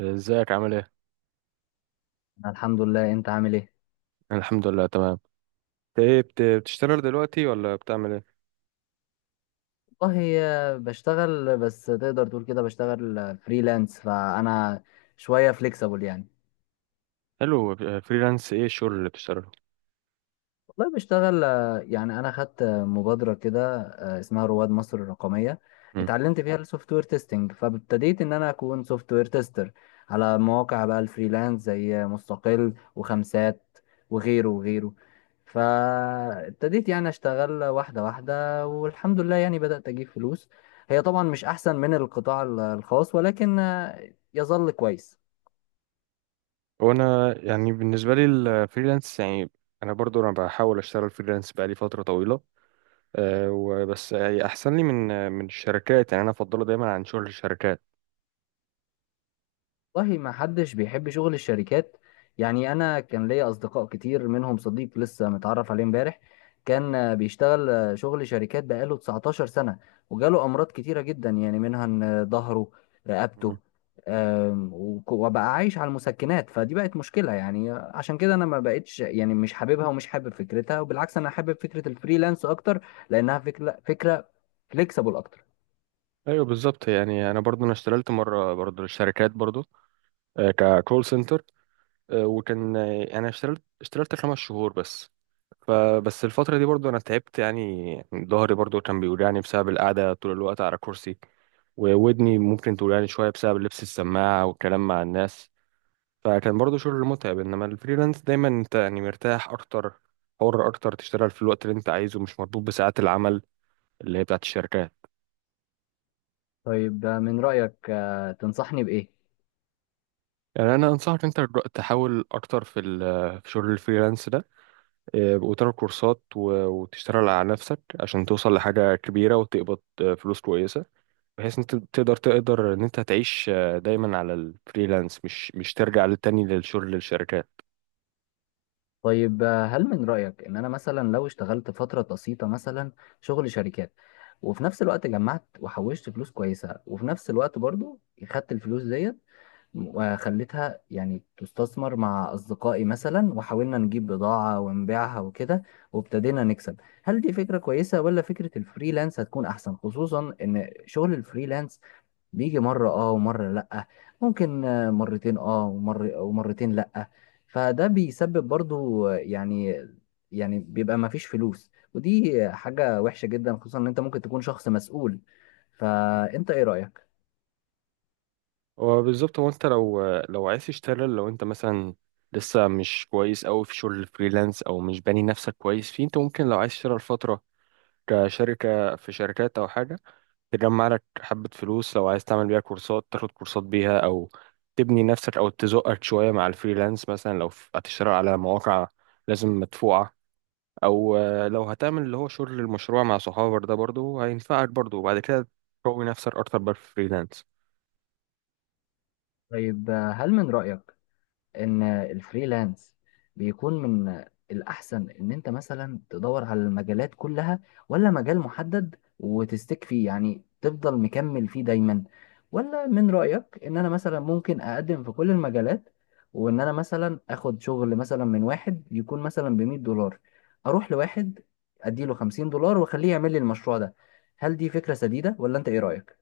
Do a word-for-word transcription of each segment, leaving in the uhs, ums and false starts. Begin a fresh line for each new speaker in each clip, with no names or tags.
ازيك عامل ايه؟
أنا الحمد لله، انت عامل ايه؟
أنا الحمد لله تمام. إنت ايه بت- بتشتغل دلوقتي ولا بتعمل ايه؟
والله آه، بشتغل، بس تقدر تقول كده بشتغل فريلانس، فانا شويه فليكسبل يعني.
حلو، آه، فريلانس ايه الشغل اللي بتشتغله؟
والله بشتغل، آه، يعني انا خدت مبادره كده، آه، اسمها رواد مصر الرقميه.
مم.
اتعلمت فيها السوفت وير تيستنج، فابتديت ان انا اكون سوفت وير تيستر على مواقع بقى الفريلانس زي مستقل وخمسات وغيره وغيره. فابتديت يعني اشتغل واحده واحده، والحمد لله يعني بدات اجيب فلوس. هي طبعا مش احسن من القطاع الخاص، ولكن آه، يظل كويس.
وانا يعني بالنسبة لي الفريلانس يعني انا برضو انا بحاول اشتغل فريلانس بقالي فترة طويلة. أه وبس يعني احسن لي من آه، من الشركات، يعني انا افضله دايما عن شغل الشركات.
والله ما حدش بيحب شغل الشركات. يعني انا كان ليا اصدقاء كتير، منهم صديق لسه متعرف عليه امبارح كان بيشتغل شغل شركات بقاله 19 سنة، وجاله امراض كتيرة جدا، يعني منها ان ظهره،
مم.
رقبته، آم، وك- وبقى عايش على المسكنات. فدي بقت مشكلة، يعني عشان كده انا ما بقتش، يعني مش حاببها ومش حابب فكرتها، وبالعكس انا حابب فكرة الفريلانس اكتر، لانها فكرة فكرة فليكسبل اكتر.
ايوه بالظبط، يعني انا برضو انا اشتغلت مرة برضو للشركات برضو، أه ككول سنتر. آه، وكان، آه، انا اشتغلت اشتغلت خمس شهور بس. فبس الفترة دي برضو أنا تعبت، يعني ظهري برضو كان بيوجعني بسبب القعدة طول الوقت على كرسي، وودني ممكن توجعني شوية بسبب لبس السماعة والكلام مع الناس. فكان برضو شغل متعب، إنما الفريلانس دايما أنت يعني مرتاح أكتر، حر أكتر، تشتغل في الوقت اللي أنت عايزه، مش مربوط بساعات العمل اللي هي بتاعت الشركات.
طيب من رأيك آه، تنصحني بإيه؟
يعني أنا أنصحك أنت تحاول أكتر في ال- في شغل الفريلانس ده، آه، وتاخد كورسات و- وتشتغل على نفسك عشان توصل لحاجة كبيرة وتقبض، آه، فلوس كويسة، بحيث انت تقدر تقدر ان انت تعيش، آه، دايما على الفريلانس، مش مش ترجع للتاني، للشغل للشركات.
طيب آه، هل من رأيك إن أنا مثلا لو اشتغلت فترة بسيطة، مثلا شغل شركات، وفي نفس الوقت جمعت وحوشت فلوس كويسة، وفي نفس الوقت برضو خدت الفلوس ديت وخليتها يعني تستثمر مع أصدقائي مثلا، وحاولنا نجيب بضاعة ونبيعها وكده، وابتدينا نكسب، هل دي فكرة كويسة، ولا فكرة الفريلانس هتكون أحسن؟ خصوصا إن شغل الفريلانس بيجي مرة اه ومرة لأ، ممكن آه، مرتين اه ومر ومرتين لأ، فده بيسبب برضو آه، يعني، يعني بيبقى ما فيش فلوس، ودي حاجة وحشة جدا خصوصا ان انت ممكن تكون شخص مسؤول.
مم.
فانت ايه رأيك؟
وبالظبط هو انت لو، لو عايز تشتغل، لو انت مثلا لسه مش كويس قوي في شغل الفريلانس او مش باني نفسك كويس فيه، انت ممكن لو عايز تشتغل فترة كشركة في شركات او حاجة، تجمع لك حبة فلوس لو عايز تعمل بيها كورسات، تاخد كورسات بيها أو تبني نفسك أو تزقك شوية مع الفريلانس. مثلا لو ف- هتشتغل على مواقع لازم مدفوعة، أو آه، لو هتعمل اللي هو شغل المشروع مع صحابك ده، برضه هينفعك برضه، وبعد كده تقوي نفسك أكتر بقى في الفريلانس.
طيب آه، هل من رأيك ان الفريلانس بيكون من الاحسن ان انت مثلا تدور على المجالات كلها، ولا مجال محدد وتستك فيه، يعني تفضل مكمل فيه دايما؟ ولا من رأيك ان انا مثلا ممكن اقدم في كل المجالات، وان انا مثلا اخد شغل مثلا من واحد يكون مثلا ب مية دولار، اروح لواحد اديله خمسين دولار واخليه يعمل لي المشروع ده، هل دي فكرة سديدة ولا انت ايه رأيك؟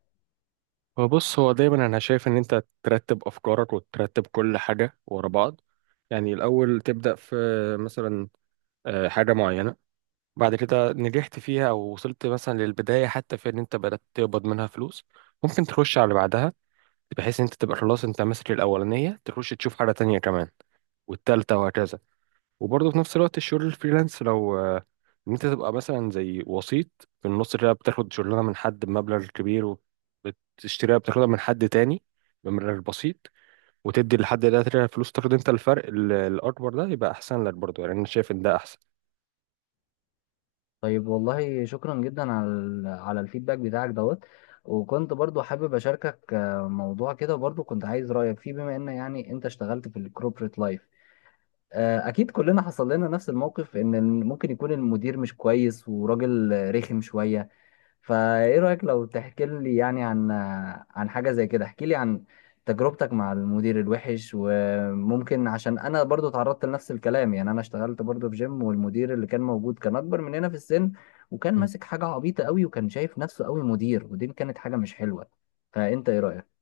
فبص، هو دايما أنا شايف إن أنت ترتب أفكارك وترتب كل حاجة ورا بعض، يعني الأول تبدأ في مثلا، آه، حاجة معينة، بعد كده نجحت فيها او وصلت مثلا للبدايه، حتى في ان انت بدات تقبض منها فلوس، ممكن تخش على اللي بعدها، بحيث ان انت تبقى خلاص انت ماسك الاولانيه، تخش تشوف حاجه تانية كمان، والتالتة وهكذا. وبرضه في نفس الوقت الشغل الفريلانس، لو آه، ان انت تبقى مثلا زي وسيط في النص كده، بتاخد شغلانة من حد بمبلغ كبير، وبتشتريها، بتاخدها من حد تاني بمبلغ بسيط، وتدي لحد ده تلاتة فلوس، تاخد انت الفرق ال- الأكبر ده، يبقى أحسن لك برضه. يعني أنا شايف إن ده أحسن.
طيب والله شكرا جدا على ال- على الفيدباك بتاعك دوت. وكنت برضو حابب اشاركك آه، موضوع كده، برضو كنت عايز رايك فيه، بما ان يعني انت اشتغلت في الكوربريت لايف. اكيد كلنا حصل لنا نفس الموقف، ان ال- ممكن يكون المدير مش كويس، وراجل آه، رخم شويه. فايه رأيك لو تحكي لي، يعني عن عن حاجة زي كده، احكي لي عن تجربتك مع المدير الوحش. وممكن عشان انا برضو اتعرضت لنفس الكلام، يعني انا اشتغلت برضو في جيم، والمدير اللي كان موجود كان اكبر مننا في السن، وكان ماسك حاجة عبيطة قوي، وكان شايف نفسه قوي مدير، ودي كانت حاجة مش حلوة. فانت ايه رأيك؟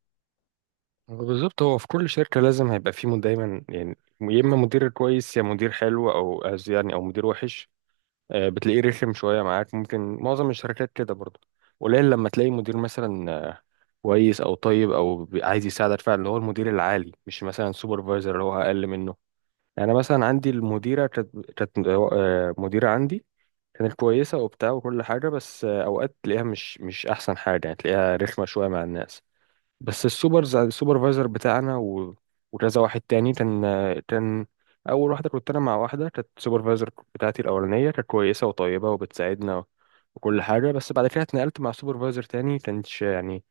بالظبط، هو في كل شركة لازم هيبقى فيه مد- دايما، يعني يا إما مدير كويس يا مدير حلو، أو أز- يعني أو مدير وحش، آه، بتلاقيه رخم شوية معاك. ممكن معظم الشركات كده برضه. قليل لما تلاقي مدير مثلا، آه، كويس أو طيب أو بي- عايز يساعدك فعلا، اللي هو المدير العالي مش مثلا سوبرفايزر اللي هو أقل منه. يعني أنا مثلا عندي المديرة، كانت كانت، آه، مديرة عندي كانت كويسة وبتاع وكل حاجة، بس آه، أوقات تلاقيها مش مش أحسن حاجة، يعني تلاقيها رخمة شوية مع الناس. بس السوبر السوبرفايزر بتاعنا و... وكذا واحد تاني كان، كان اول واحده كنت انا مع واحده، كانت السوبرفايزر بتاعتي الاولانيه كانت كويسه وطيبه وبتساعدنا وكل حاجه، بس بعد كده اتنقلت مع سوبرفايزر تاني، كانش يعني،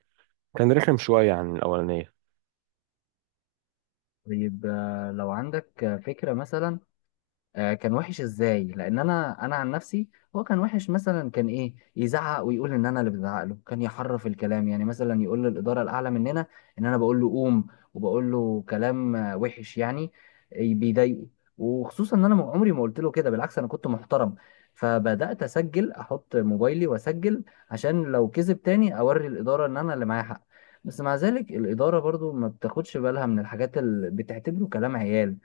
كان رخم شويه عن الاولانيه.
طيب آه، لو عندك فكرة مثلا، آه، كان وحش ازاي؟ لان انا انا عن نفسي، هو كان وحش، مثلا كان ايه، يزعق ويقول ان انا اللي بزعق له، كان يحرف الكلام، يعني مثلا يقول للاداره الاعلى مننا ان انا بقول له قوم، وبقول له كلام آه، وحش يعني، آه، بيضايقه. وخصوصا ان انا م- عمري ما قلت له كده، بالعكس انا كنت محترم. فبدات اسجل، احط موبايلي واسجل، عشان لو كذب تاني اوري الاداره ان انا اللي معايا حق. بس مع ذلك الاداره برضو ما بتاخدش بالها من الحاجات، اللي بتعتبره كلام عيال،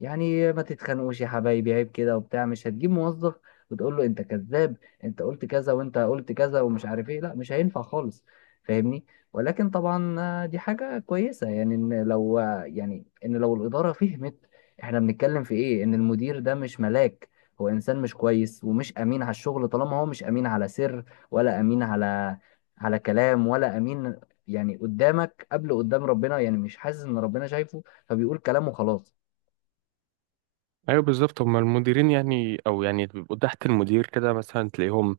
يعني ما تتخانقوش يا حبايبي، عيب كده وبتاع، مش هتجيب موظف وتقول له انت كذاب، انت قلت كذا وانت قلت كذا ومش عارف ايه، لا مش هينفع خالص. فاهمني؟ ولكن طبعا آه، دي حاجة كويسة، يعني ان لو آه، يعني ان لو الإدارة فهمت احنا بنتكلم في ايه، ان المدير ده مش ملاك، هو انسان مش كويس ومش امين على الشغل. طالما هو مش امين على سر، ولا امين على على كلام، ولا امين، يعني قدامك قبل قدام ربنا، يعني مش حاسس ان ربنا شايفه، فبيقول كلامه خلاص.
ايوه بالظبط، هما المديرين يعني او يعني بيبقوا تحت المدير كده، مثلا تلاقيهم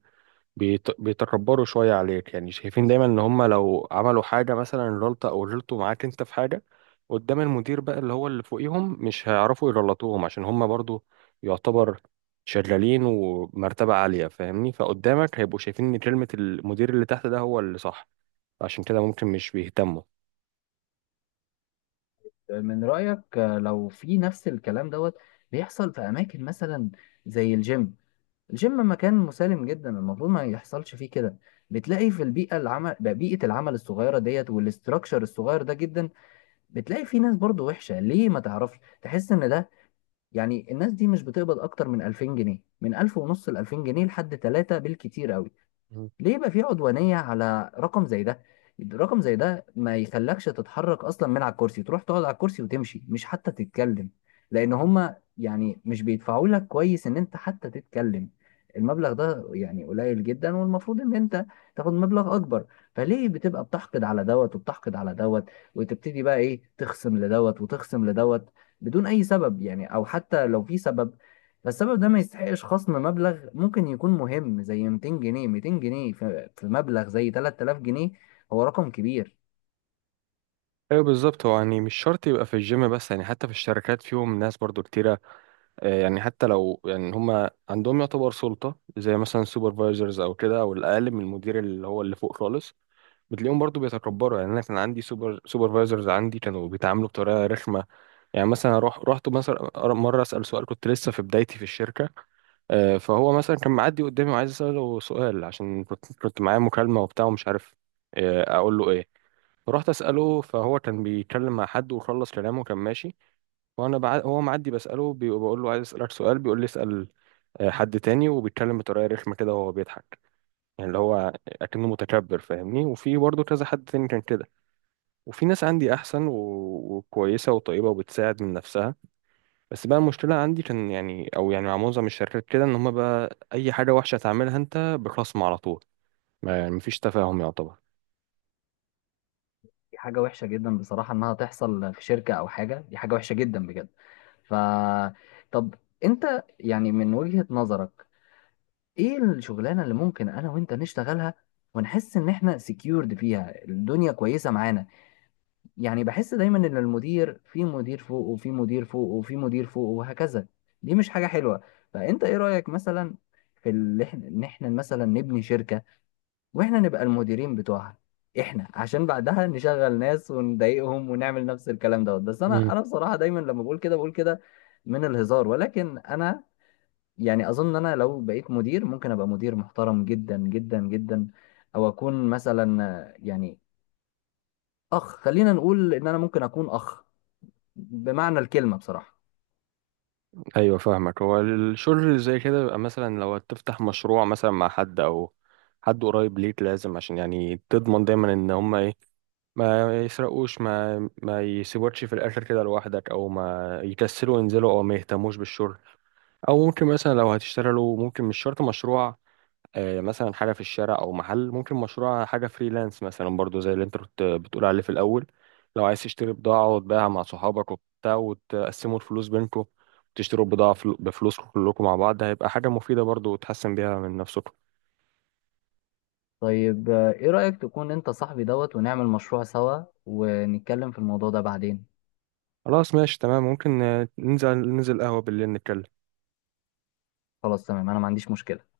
بيت... بيتكبروا شوية عليك، يعني شايفين دايما ان هم لو عملوا حاجة مثلا غلطة او غلطوا معاك انت في حاجة، قدام المدير بقى اللي هو اللي فوقيهم مش هيعرفوا يغلطوهم، عشان هم برضو يعتبر شغالين ومرتبة عالية، فاهمني؟ فقدامك هيبقوا شايفين ان كلمة المدير اللي تحت ده هو اللي صح، عشان كده ممكن مش بيهتموا.
من رأيك آه، لو في نفس الكلام دوت بيحصل في أماكن مثلا زي الجيم؟ الجيم مكان مسالم جدا، المفروض ما يحصلش فيه كده. بتلاقي في البيئة العمل، بقى بيئة العمل الصغيرة ديت والاستراكشر الصغير ده جدا، بتلاقي في ناس برضو وحشة. ليه؟ ما تعرفش تحس إن ده، يعني الناس دي مش بتقبض أكتر من الفين جنيه، من الف ونص ل الفين جنيه، لحد تلاتة بالكتير أوي.
مم.
ليه يبقى في عدوانية على رقم زي ده؟ رقم زي ده ما يخلكش تتحرك اصلا من على الكرسي، تروح تقعد على الكرسي وتمشي، مش حتى تتكلم، لان هما يعني مش بيدفعوا لك كويس ان انت حتى تتكلم. المبلغ ده يعني قليل جدا، والمفروض ان انت تاخد مبلغ اكبر. فليه بتبقى بتحقد على دوت وبتحقد على دوت، وتبتدي بقى ايه تخصم لدوت وتخصم لدوت، بدون اي سبب؟ يعني او حتى لو في سبب، فالسبب ده ما يستحقش خصم مبلغ ممكن يكون مهم زي ميتين جنيه. ميتين جنيه في في مبلغ زي تلات آلاف جنيه هو رقم كبير.
ايوه بالظبط، هو يعني مش شرط يبقى في الجيم بس، يعني حتى في الشركات فيهم ناس برضو كتيرة، آه، يعني حتى لو يعني هم عندهم يعتبر سلطة زي مثلا سوبرفايزرز أو كده، أو الأقل من المدير اللي هو اللي فوق خالص، بتلاقيهم برضو بيتكبروا. يعني أنا كان عندي سوبر سوبرفايزرز عندي كانوا بيتعاملوا بطريقة رخمة. يعني مثلا روح رحت مثلا مرة أسأل سؤال، كنت لسه في بدايتي في الشركة، آه، فهو مثلا كان معدي قدامي وعايز اساله سؤال، عشان كنت كنت معايا مكالمه وبتاع ومش عارف، آه، اقول له ايه. فرحت اساله، فهو كان بيتكلم مع حد وخلص كلامه كان ماشي، وانا بع... هو معدي بساله، بي... بقول له عايز اسالك سؤال، بيقول لي اسال آه، حد تاني، وبيتكلم بطريقه رخمه كده وهو بيضحك، يعني اللي هو اكنه متكبر، فاهمني؟ وفي برضه كذا حد تاني كان كده. وفي ناس عندي احسن و... وكويسه وطيبه وبتساعد من نفسها. بس بقى المشكله عندي كان يعني او يعني مع معظم الشركات كده، ان هم بقى اي حاجه وحشه تعملها انت بخصم على طول، ما يعني مفيش تفاهم يعتبر.
دي حاجة وحشة جدا بصراحة إنها تحصل في شركة أو حاجة، دي حاجة وحشة جدا بجد. ف طب أنت يعني من وجهة نظرك، إيه الشغلانة اللي ممكن أنا وأنت نشتغلها، ونحس إن إحنا سكيورد فيها، الدنيا كويسة معانا؟ يعني بحس دايما ان المدير في مدير فوق وفي مدير فوق وفي مدير فوق وهكذا، دي مش حاجة حلوة. فانت ايه رأيك مثلا في ال- ان احنا مثلا نبني شركة، واحنا نبقى المديرين بتوعها احنا، عشان بعدها نشغل ناس ونضايقهم ونعمل نفس الكلام دوت؟ بس انا انا بصراحة دايما لما بقول كده بقول كده من الهزار، ولكن انا يعني اظن ان انا لو بقيت مدير ممكن ابقى مدير محترم جدا جدا جدا. او اكون مثلا يعني اخ، خلينا نقول ان انا ممكن اكون اخ بمعنى الكلمة بصراحة.
ايوه فاهمك، هو الشغل اللي زي كده بيبقى مثلا لو تفتح مشروع مثلا مع حد او حد قريب ليك، لازم عشان يعني تضمن دايما ان هما ايه، ما يسرقوش، ما ما يسيبوكش في الاخر كده لوحدك، او ما يكسلوا ينزلوا او ما يهتموش بالشغل. او ممكن مثلا لو هتشتغلوا، ممكن مش شرط مشروع، آه، مثلا حاجة في الشارع أو محل، ممكن مشروع حاجة فريلانس مثلا برضو زي اللي أنت كنت بتقول عليه في الأول. لو عايز تشتري بضاعة وتبيعها مع صحابك وبتاع وتقسموا الفلوس بينكم، وتشتروا بضاعة فل- بفلوسكم كلكم مع بعض، هيبقى حاجة مفيدة برضو وتحسن بيها من نفسكم.
طيب آه، ايه رأيك تكون انت صاحبي دوت ونعمل مشروع سوا، ونتكلم في الموضوع ده بعدين؟
خلاص ماشي تمام، ممكن آه، ننزل ننزل قهوة بالليل نتكلم.
خلاص تمام، انا ما عنديش مشكلة.